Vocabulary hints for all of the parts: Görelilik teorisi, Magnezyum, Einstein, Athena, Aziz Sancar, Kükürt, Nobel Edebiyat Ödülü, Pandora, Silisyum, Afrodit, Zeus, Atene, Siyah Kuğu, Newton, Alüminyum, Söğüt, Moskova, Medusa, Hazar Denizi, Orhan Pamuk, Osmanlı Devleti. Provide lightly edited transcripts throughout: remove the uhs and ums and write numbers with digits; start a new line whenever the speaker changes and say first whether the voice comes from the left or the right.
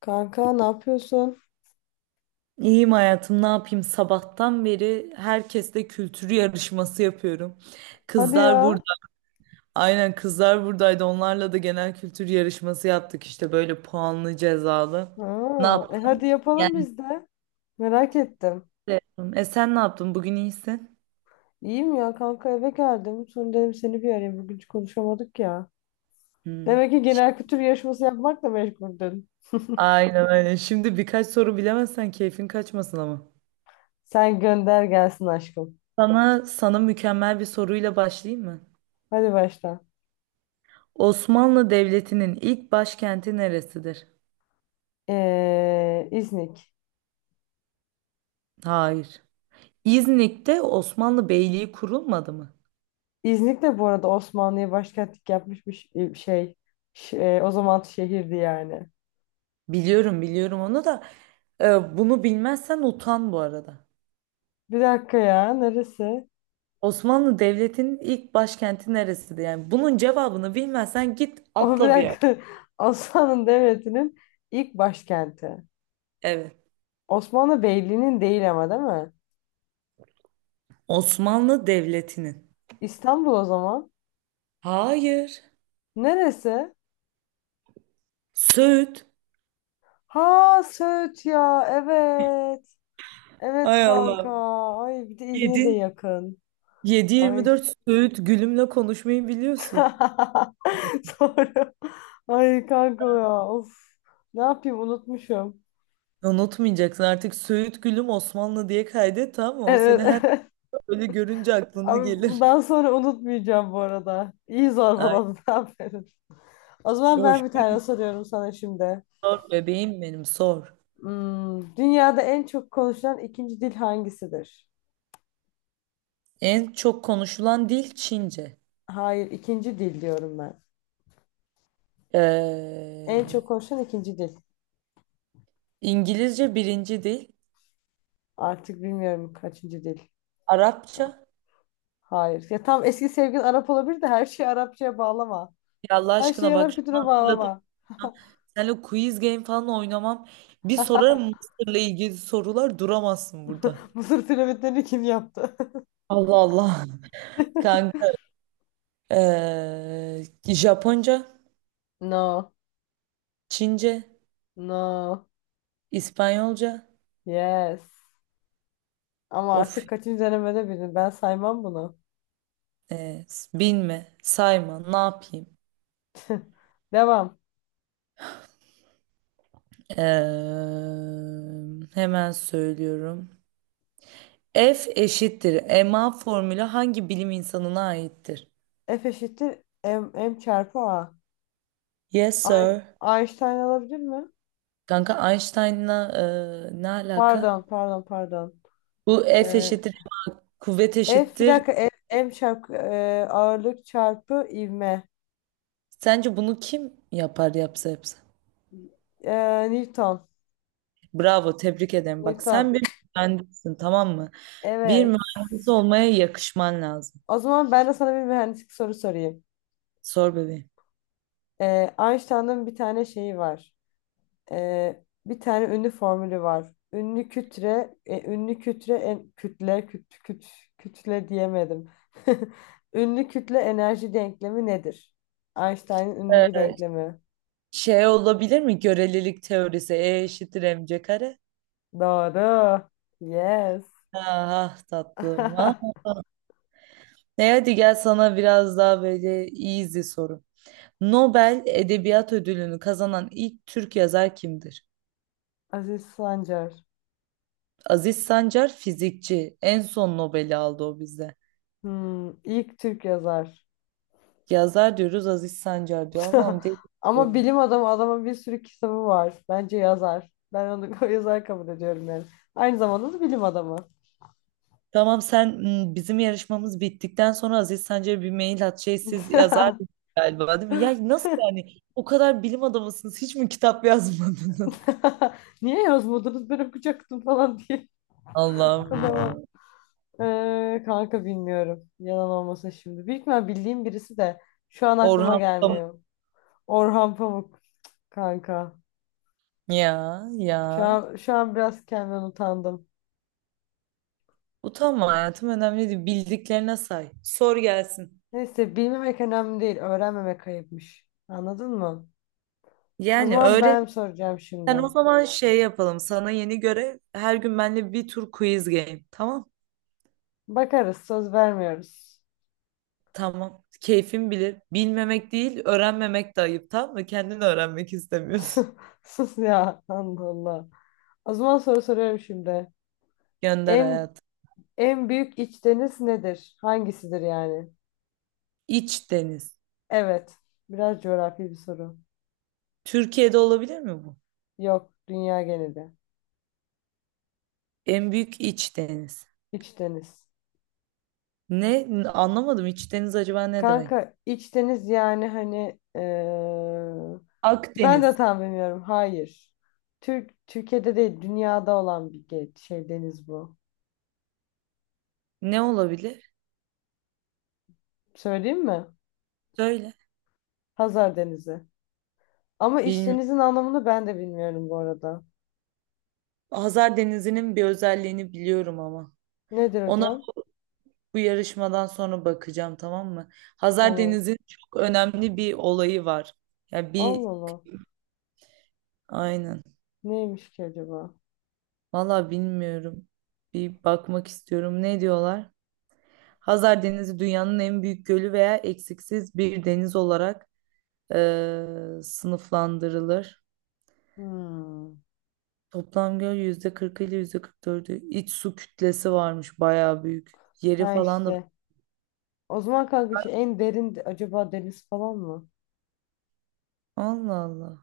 left: Kanka ne yapıyorsun?
right: İyiyim hayatım, ne yapayım? Sabahtan beri herkesle kültür yarışması yapıyorum.
left: Hadi
right: Kızlar burada,
left: ya.
right: aynen kızlar buradaydı. Onlarla da genel kültür yarışması yaptık işte böyle puanlı cezalı. Ne
left: Aa,
right: yaptın?
left: hadi yapalım
right: Yani,
left: biz de. Merak ettim.
right: sen ne yaptın? Bugün iyisin.
left: İyiyim ya kanka eve geldim. Sonra dedim seni bir arayayım. Bugün hiç konuşamadık ya.
right: Hmm.
left: Demek ki genel kültür yarışması yapmakla meşguldün.
right: Aynen aynen. Şimdi birkaç soru bilemezsen keyfin kaçmasın ama.
left: Sen gönder gelsin aşkım.
right: Sana mükemmel bir soruyla başlayayım mı?
left: Hadi başla.
right: Osmanlı Devleti'nin ilk başkenti neresidir?
left: İznik.
right: Hayır. İznik'te Osmanlı Beyliği kurulmadı mı?
left: İznik de bu arada Osmanlı'ya başkentlik yapmış bir şey. O zaman şehirdi yani.
right: Biliyorum biliyorum onu da bunu bilmezsen utan bu arada.
left: Bir dakika ya neresi?
right: Osmanlı Devleti'nin ilk başkenti neresiydi? Yani bunun cevabını bilmezsen git
left: O bir
right: atla bir yer.
left: dakika. Osmanlı Devleti'nin ilk başkenti.
right: Evet.
left: Osmanlı Beyliği'nin değil ama değil mi?
right: Osmanlı Devleti'nin.
left: İstanbul o zaman.
right: Hayır.
left: Neresi?
right: Söğüt.
left: Ha Söğüt ya evet. Evet
right: Hay
left: kanka.
right: Allah.
left: Ay bir de İzmir'e de
right: Yedi
left: yakın.
right: yedi yirmi
left: Ay.
right: dört Söğüt Gülüm'le konuşmayı biliyorsun.
left: Doğru. Ay kanka ya of. Ne yapayım unutmuşum.
right: Unutmayacaksın artık Söğüt Gülüm Osmanlı diye kaydet, tamam mı? O seni
left: Evet
right: her
left: evet.
right: böyle görünce aklına
left: Abi
right: gelir.
left: bundan sonra unutmayacağım bu arada. İyi
right: Ay,
left: zorbaladın aferin. O zaman ben bir
right: hoşuma
left: tane soruyorum sana şimdi.
right: sor bebeğim benim, sor.
left: Dünyada en çok konuşulan ikinci dil hangisidir?
right: En çok konuşulan dil Çince.
left: Hayır, ikinci dil diyorum ben. En
right: Ee,
left: çok konuşulan ikinci dil.
right: İngilizce birinci dil.
left: Artık bilmiyorum kaçıncı dil.
right: Arapça.
left: Hayır. Ya tam eski sevgilin Arap olabilir de her şeyi Arapçaya bağlama.
right: Ya Allah
left: Her şeyi
right: aşkına, bak
left: Arap
right: şunu
left: kültürüne
right: hatırlatıp
left: bağlama.
right: da seninle quiz game falan oynamam. Bir sorarım Mısır'la ilgili sorular, duramazsın burada.
left: Mısır piramitlerini kim yaptı?
right: Allah Allah. Kanka. ee, Japonca,
left: No.
right: Çince,
left: No.
right: İspanyolca.
left: Yes. Ama
right: Of.
left: artık kaçıncı denemede bildin. Ben saymam bunu.
right: ee, bilme, sayma, ne yapayım?
left: Devam.
right: Hemen söylüyorum. F eşittir MA formülü hangi bilim insanına aittir?
left: F eşittir M çarpı A.
right: Yes
left: Ay,
right: sir.
left: Einstein olabilir mi?
right: Kanka Einstein'la ne alaka?
left: Pardon, pardon, pardon.
right: Bu F
left: Ee,
right: eşittir, kuvvet
left: F bir
right: eşittir.
left: dakika F, M çarpı ağırlık çarpı ivme.
right: Sence bunu kim yapar, yapsa yapsa?
left: Newton.
right: Bravo, tebrik ederim. Bak
left: Newton.
right: sen bir mühendissin, tamam mı? Bir
left: Evet.
right: mühendis olmaya yakışman lazım.
left: O zaman ben de sana bir mühendislik soru sorayım.
right: Sor bebeğim.
left: E, Einstein'ın bir tane şeyi var. Bir tane ünlü formülü var. Ünlü kütle, e, ünlü kütle, en, kütle, küt, küt, kütle diyemedim. Ünlü kütle enerji denklemi nedir? Einstein'ın ünlü bir
right: Ee,
left: denklemi.
right: şey olabilir mi? Görelilik teorisi. E eşittir mc kare.
left: Doğru. Yes.
right: Ah ah tatlım. Ah. Ne, hadi gel sana biraz daha böyle easy soru. Nobel Edebiyat Ödülünü kazanan ilk Türk yazar kimdir?
left: Aziz Sancar.
right: Aziz Sancar fizikçi. En son Nobel'i aldı o bize.
left: Hmm, ilk Türk yazar.
right: Yazar diyoruz, Aziz Sancar diyor. Allah'ım, değil.
left: Ama bilim adamı adamın bir sürü kitabı var. Bence yazar. Ben onu yazar kabul ediyorum yani. Aynı zamanda da bilim adamı.
right: Tamam sen, bizim yarışmamız bittikten sonra Aziz Sancar'a bir mail at. Şey, siz yazar galiba, değil mi? Ya nasıl yani? O kadar bilim adamısınız. Hiç mi kitap yazmadınız?
left: Niye yazmadınız? Ben okuyacaktım falan diye.
right: Allah'ım
left: Adama.
right: ya.
left: Kanka bilmiyorum. Yalan olmasın şimdi. Büyük ihtimal bildiğim birisi de şu an aklıma
right: Orhan Pamuk.
left: gelmiyor. Orhan Pamuk kanka.
right: Ya ya.
left: Şu an biraz kendimden utandım.
right: Utanma hayatım, önemli değil. Bildiklerine say. Sor gelsin.
left: Neyse bilmemek önemli değil. Öğrenmemek ayıpmış. Anladın mı? O
right: Yani
left: zaman
right: öğren
left: ben soracağım
right: Sen
left: şimdi.
right: o zaman şey yapalım. Sana yeni göre her gün benimle bir tur quiz game. Tamam.
left: Bakarız, söz vermiyoruz.
right: Tamam. Keyfin bilir. Bilmemek değil, öğrenmemek de ayıp. Tamam mı? Kendini öğrenmek istemiyorsun.
left: Sus ya, Allah Allah. O zaman soru soruyorum şimdi.
right: Gönder
left: En
right: hayatım.
left: en büyük iç deniz nedir? Hangisidir yani?
right: İç deniz.
left: Evet, biraz coğrafi bir soru.
right: Türkiye'de olabilir mi bu?
left: Yok, dünya geneli.
right: En büyük iç deniz.
left: İç deniz.
right: Ne? Anlamadım. İç deniz acaba ne demek?
left: Kanka, iç deniz yani hani ben de
right: Akdeniz.
left: tam bilmiyorum. Hayır. Türkiye'de değil, dünyada olan bir şey deniz bu.
right: Ne olabilir?
left: Söyleyeyim mi?
right: Söyle.
left: Hazar Denizi. Ama
right: Bilmiyorum.
left: işlerinizin anlamını ben de bilmiyorum bu arada.
right: Hazar Denizi'nin bir özelliğini biliyorum ama.
left: Nedir
right: Onu
left: hocam?
right: Bu yarışmadan sonra bakacağım, tamam mı? Hazar
left: Tamam.
right: Deniz'in çok önemli bir olayı var. Ya
left: Allah
right: bir
left: Allah.
right: aynen.
left: Neymiş ki acaba?
right: Valla bilmiyorum. Bir bakmak istiyorum. Ne diyorlar? Hazar Denizi dünyanın en büyük gölü veya eksiksiz bir deniz olarak sınıflandırılır.
left: Hmm.
right: Toplam göl %40 ile %44'ü. İç su kütlesi varmış, bayağı büyük. Yeri
left: Ha
right: falan da.
left: işte. O zaman kanka şu en derin acaba deniz falan mı?
right: Allah Allah.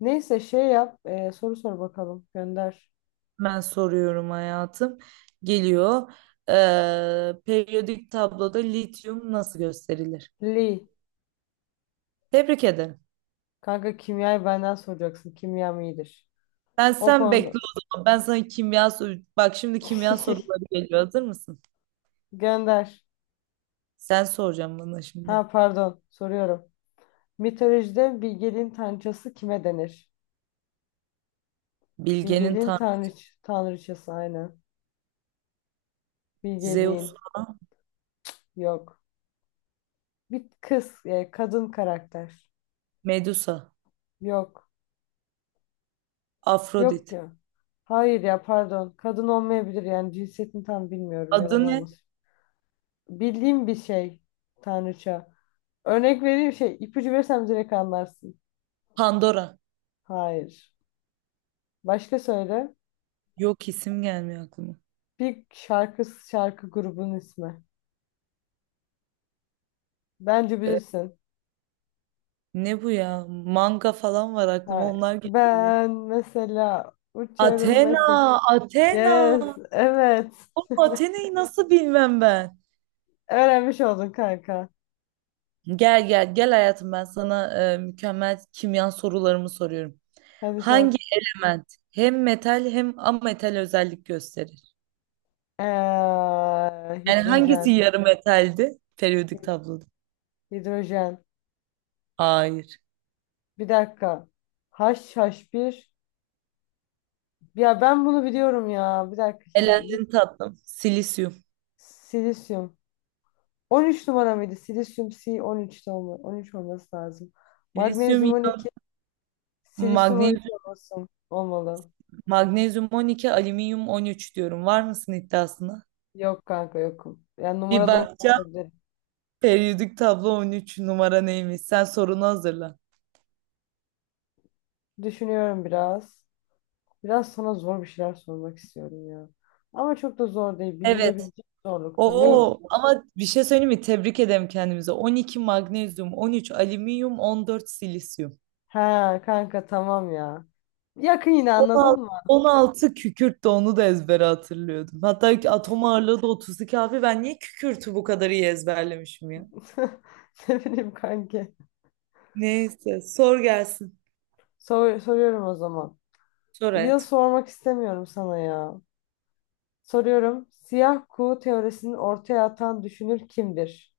left: Neyse şey yap. Soru sor bakalım. Gönder.
right: Ben soruyorum hayatım. Geliyor. Periyodik tabloda lityum nasıl gösterilir?
left: Lee.
right: Tebrik ederim.
left: Kanka kimyayı benden soracaksın. Kimyam iyidir.
right: Ben
left: O
right: sen bekle
left: konuda.
right: o zaman. Ben sana kimya sor- Bak, şimdi kimya soruları geliyor. Hazır mısın?
left: Gönder.
right: Sen soracaksın bana şimdi.
left: Ha pardon. Soruyorum. Mitolojide bilgeliğin tanrıçası kime denir?
right: Bilge'nin
left: Bilgeliğin
right: tanrı
left: tanrıçası aynen.
right: Zeus,
left: Bilgeliğin. Yok. Bir kız, kadın karakter.
right: Medusa,
left: Yok. Yok
right: Afrodit.
left: ya. Hayır ya pardon. Kadın olmayabilir yani cinsiyetini tam bilmiyorum yalan
right: Adı ne?
left: olmasın. Bildiğim bir şey tanrıça. Örnek vereyim şey ipucu versem direkt anlarsın.
right: Pandora.
left: Hayır. Başka söyle.
right: Yok, isim gelmiyor aklıma.
left: Bir şarkı grubunun ismi. Bence
right: Ee,
left: bilirsin.
right: ne bu ya? Manga falan var aklıma,
left: Hayır.
right: onlar geliyor.
left: Ben mesela uçarım
right: Athena,
left: mesela.
right: Athena.
left: Yes. Evet.
right: Atene'yi nasıl bilmem ben?
left: Öğrenmiş oldun kanka.
right: Gel gel gel hayatım, ben sana mükemmel kimya sorularımı soruyorum.
left: Hadi sor.
right: Hangi element hem metal hem ametal özellik gösterir?
left: Ee,
right: Yani
left: hidrojen.
right: hangisi yarı metaldi periyodik
left: Hid-
right: tabloda?
left: Hidrojen.
right: Hayır.
left: Bir dakika. Haş haş bir. Ya ben bunu biliyorum ya. Bir dakika. Hidro, hid-
right: Elendin tatlım. Silisyum.
left: silisyum. 13 numara mıydı? Silisyum C13'te 13'te 13 olması lazım.
right: Silisyum,
left: Magnezyum on
right: iyon,
left: iki Silisyum 13
right: magnezyum,
left: olmasın. Olmalı.
right: magnezyum 12, alüminyum 13 diyorum. Var mısın iddiasına?
left: Yok kanka yokum. Yani
right: Bir
left: numarada
right: bakacağım.
left: unutulabilirim.
right: Periyodik tablo 13 numara neymiş? Sen sorunu hazırla.
left: Düşünüyorum biraz. Biraz sana zor bir şeyler sormak istiyorum ya. Ama çok da zor değil.
right: Evet.
left: Bilinebilecek zorlukta. Neyim?
right: Oo, ama bir şey söyleyeyim mi? Tebrik ederim kendimize. 12 magnezyum, 13 alüminyum, 14 silisyum.
left: Ha kanka tamam ya. Yakın yine
right: on
left: anladın
right: altı
left: mı?
right: on altı kükürt, de onu da ezbere hatırlıyordum. Hatta ki atom ağırlığı da 32 abi. Ben niye kükürtü bu kadar iyi ezberlemişim ya?
left: Ne bileyim kanki.
right: Neyse sor gelsin.
left: Soruyorum o zaman.
right: Sor
left: Yıl
right: hayat.
left: sormak istemiyorum sana ya. Soruyorum. Siyah kuğu teorisini ortaya atan düşünür kimdir?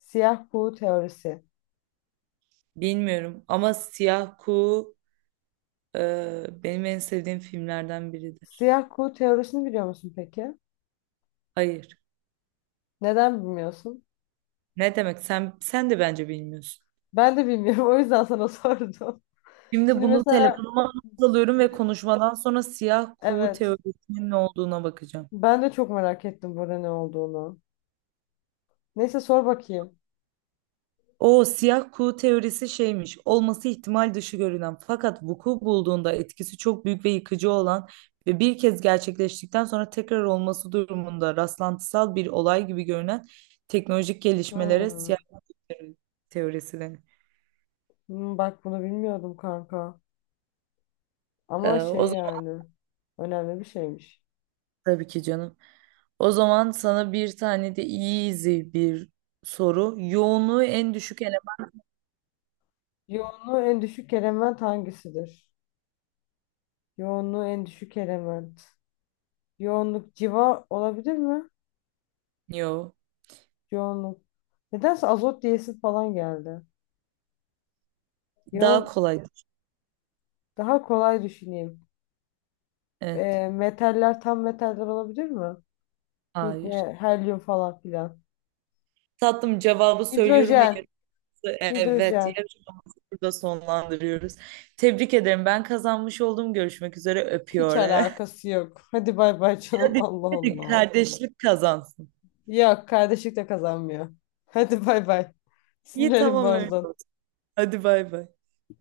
left: Siyah kuğu teorisi.
right: Bilmiyorum ama Siyah Kuğu benim en sevdiğim filmlerden biridir.
left: Siyah kuğu teorisini biliyor musun peki?
right: Hayır.
left: Neden bilmiyorsun?
right: Ne demek? Sen de bence bilmiyorsun.
left: Ben de bilmiyorum. O yüzden sana sordum.
right: Şimdi
left: Şimdi
right: bunu
left: mesela
right: telefonuma not alıyorum ve konuşmadan sonra siyah kuğu
left: evet.
right: teorisinin ne olduğuna bakacağım.
left: Ben de çok merak ettim burada ne olduğunu. Neyse sor bakayım.
right: O siyah kuğu teorisi şeymiş. Olması ihtimal dışı görünen fakat vuku bulduğunda etkisi çok büyük ve yıkıcı olan ve bir kez gerçekleştikten sonra tekrar olması durumunda rastlantısal bir olay gibi görünen teknolojik gelişmelere
left: Hmm.
right: siyah kuğu teorisi denir.
left: Bak bunu bilmiyordum kanka. Ama
right: O
left: şey
right: zaman
left: yani önemli bir şeymiş.
right: tabii ki canım. O zaman sana bir tane de easy bir soru. Yoğunluğu en düşük eleman.
left: Yoğunluğu en düşük element hangisidir? Yoğunluğu en düşük element. Yoğunluk civa olabilir mi?
right: Yo.
left: Yoğunluk. Nedense azot diyesi falan geldi.
right: Daha
left: Yoğun
right: kolay.
left: daha kolay düşüneyim.
right: Evet.
left: E, metaller tam metaller olabilir mi?
right: Hayır.
left: Helyum falan filan.
right: Tatlım cevabı söylüyorum ve
left: Hidrojen.
right: yarısı evet.
left: Hidrojen.
right: Yarışmamızı burada sonlandırıyoruz. Tebrik ederim. Ben kazanmış oldum. Görüşmek üzere.
left: Hiç
right: Öpüyor.
left: alakası yok. Hadi bay bay canım.
right: Hadi,
left: Allah
right: hadi
left: Allah.
right: kardeşlik kazansın.
left: Yok kardeşlik de kazanmıyor. Hadi bay bay.
right: İyi,
left: Sinirlerim
right: tamam öyle
left: bozdu.
right: olsun. Hadi, bay bay.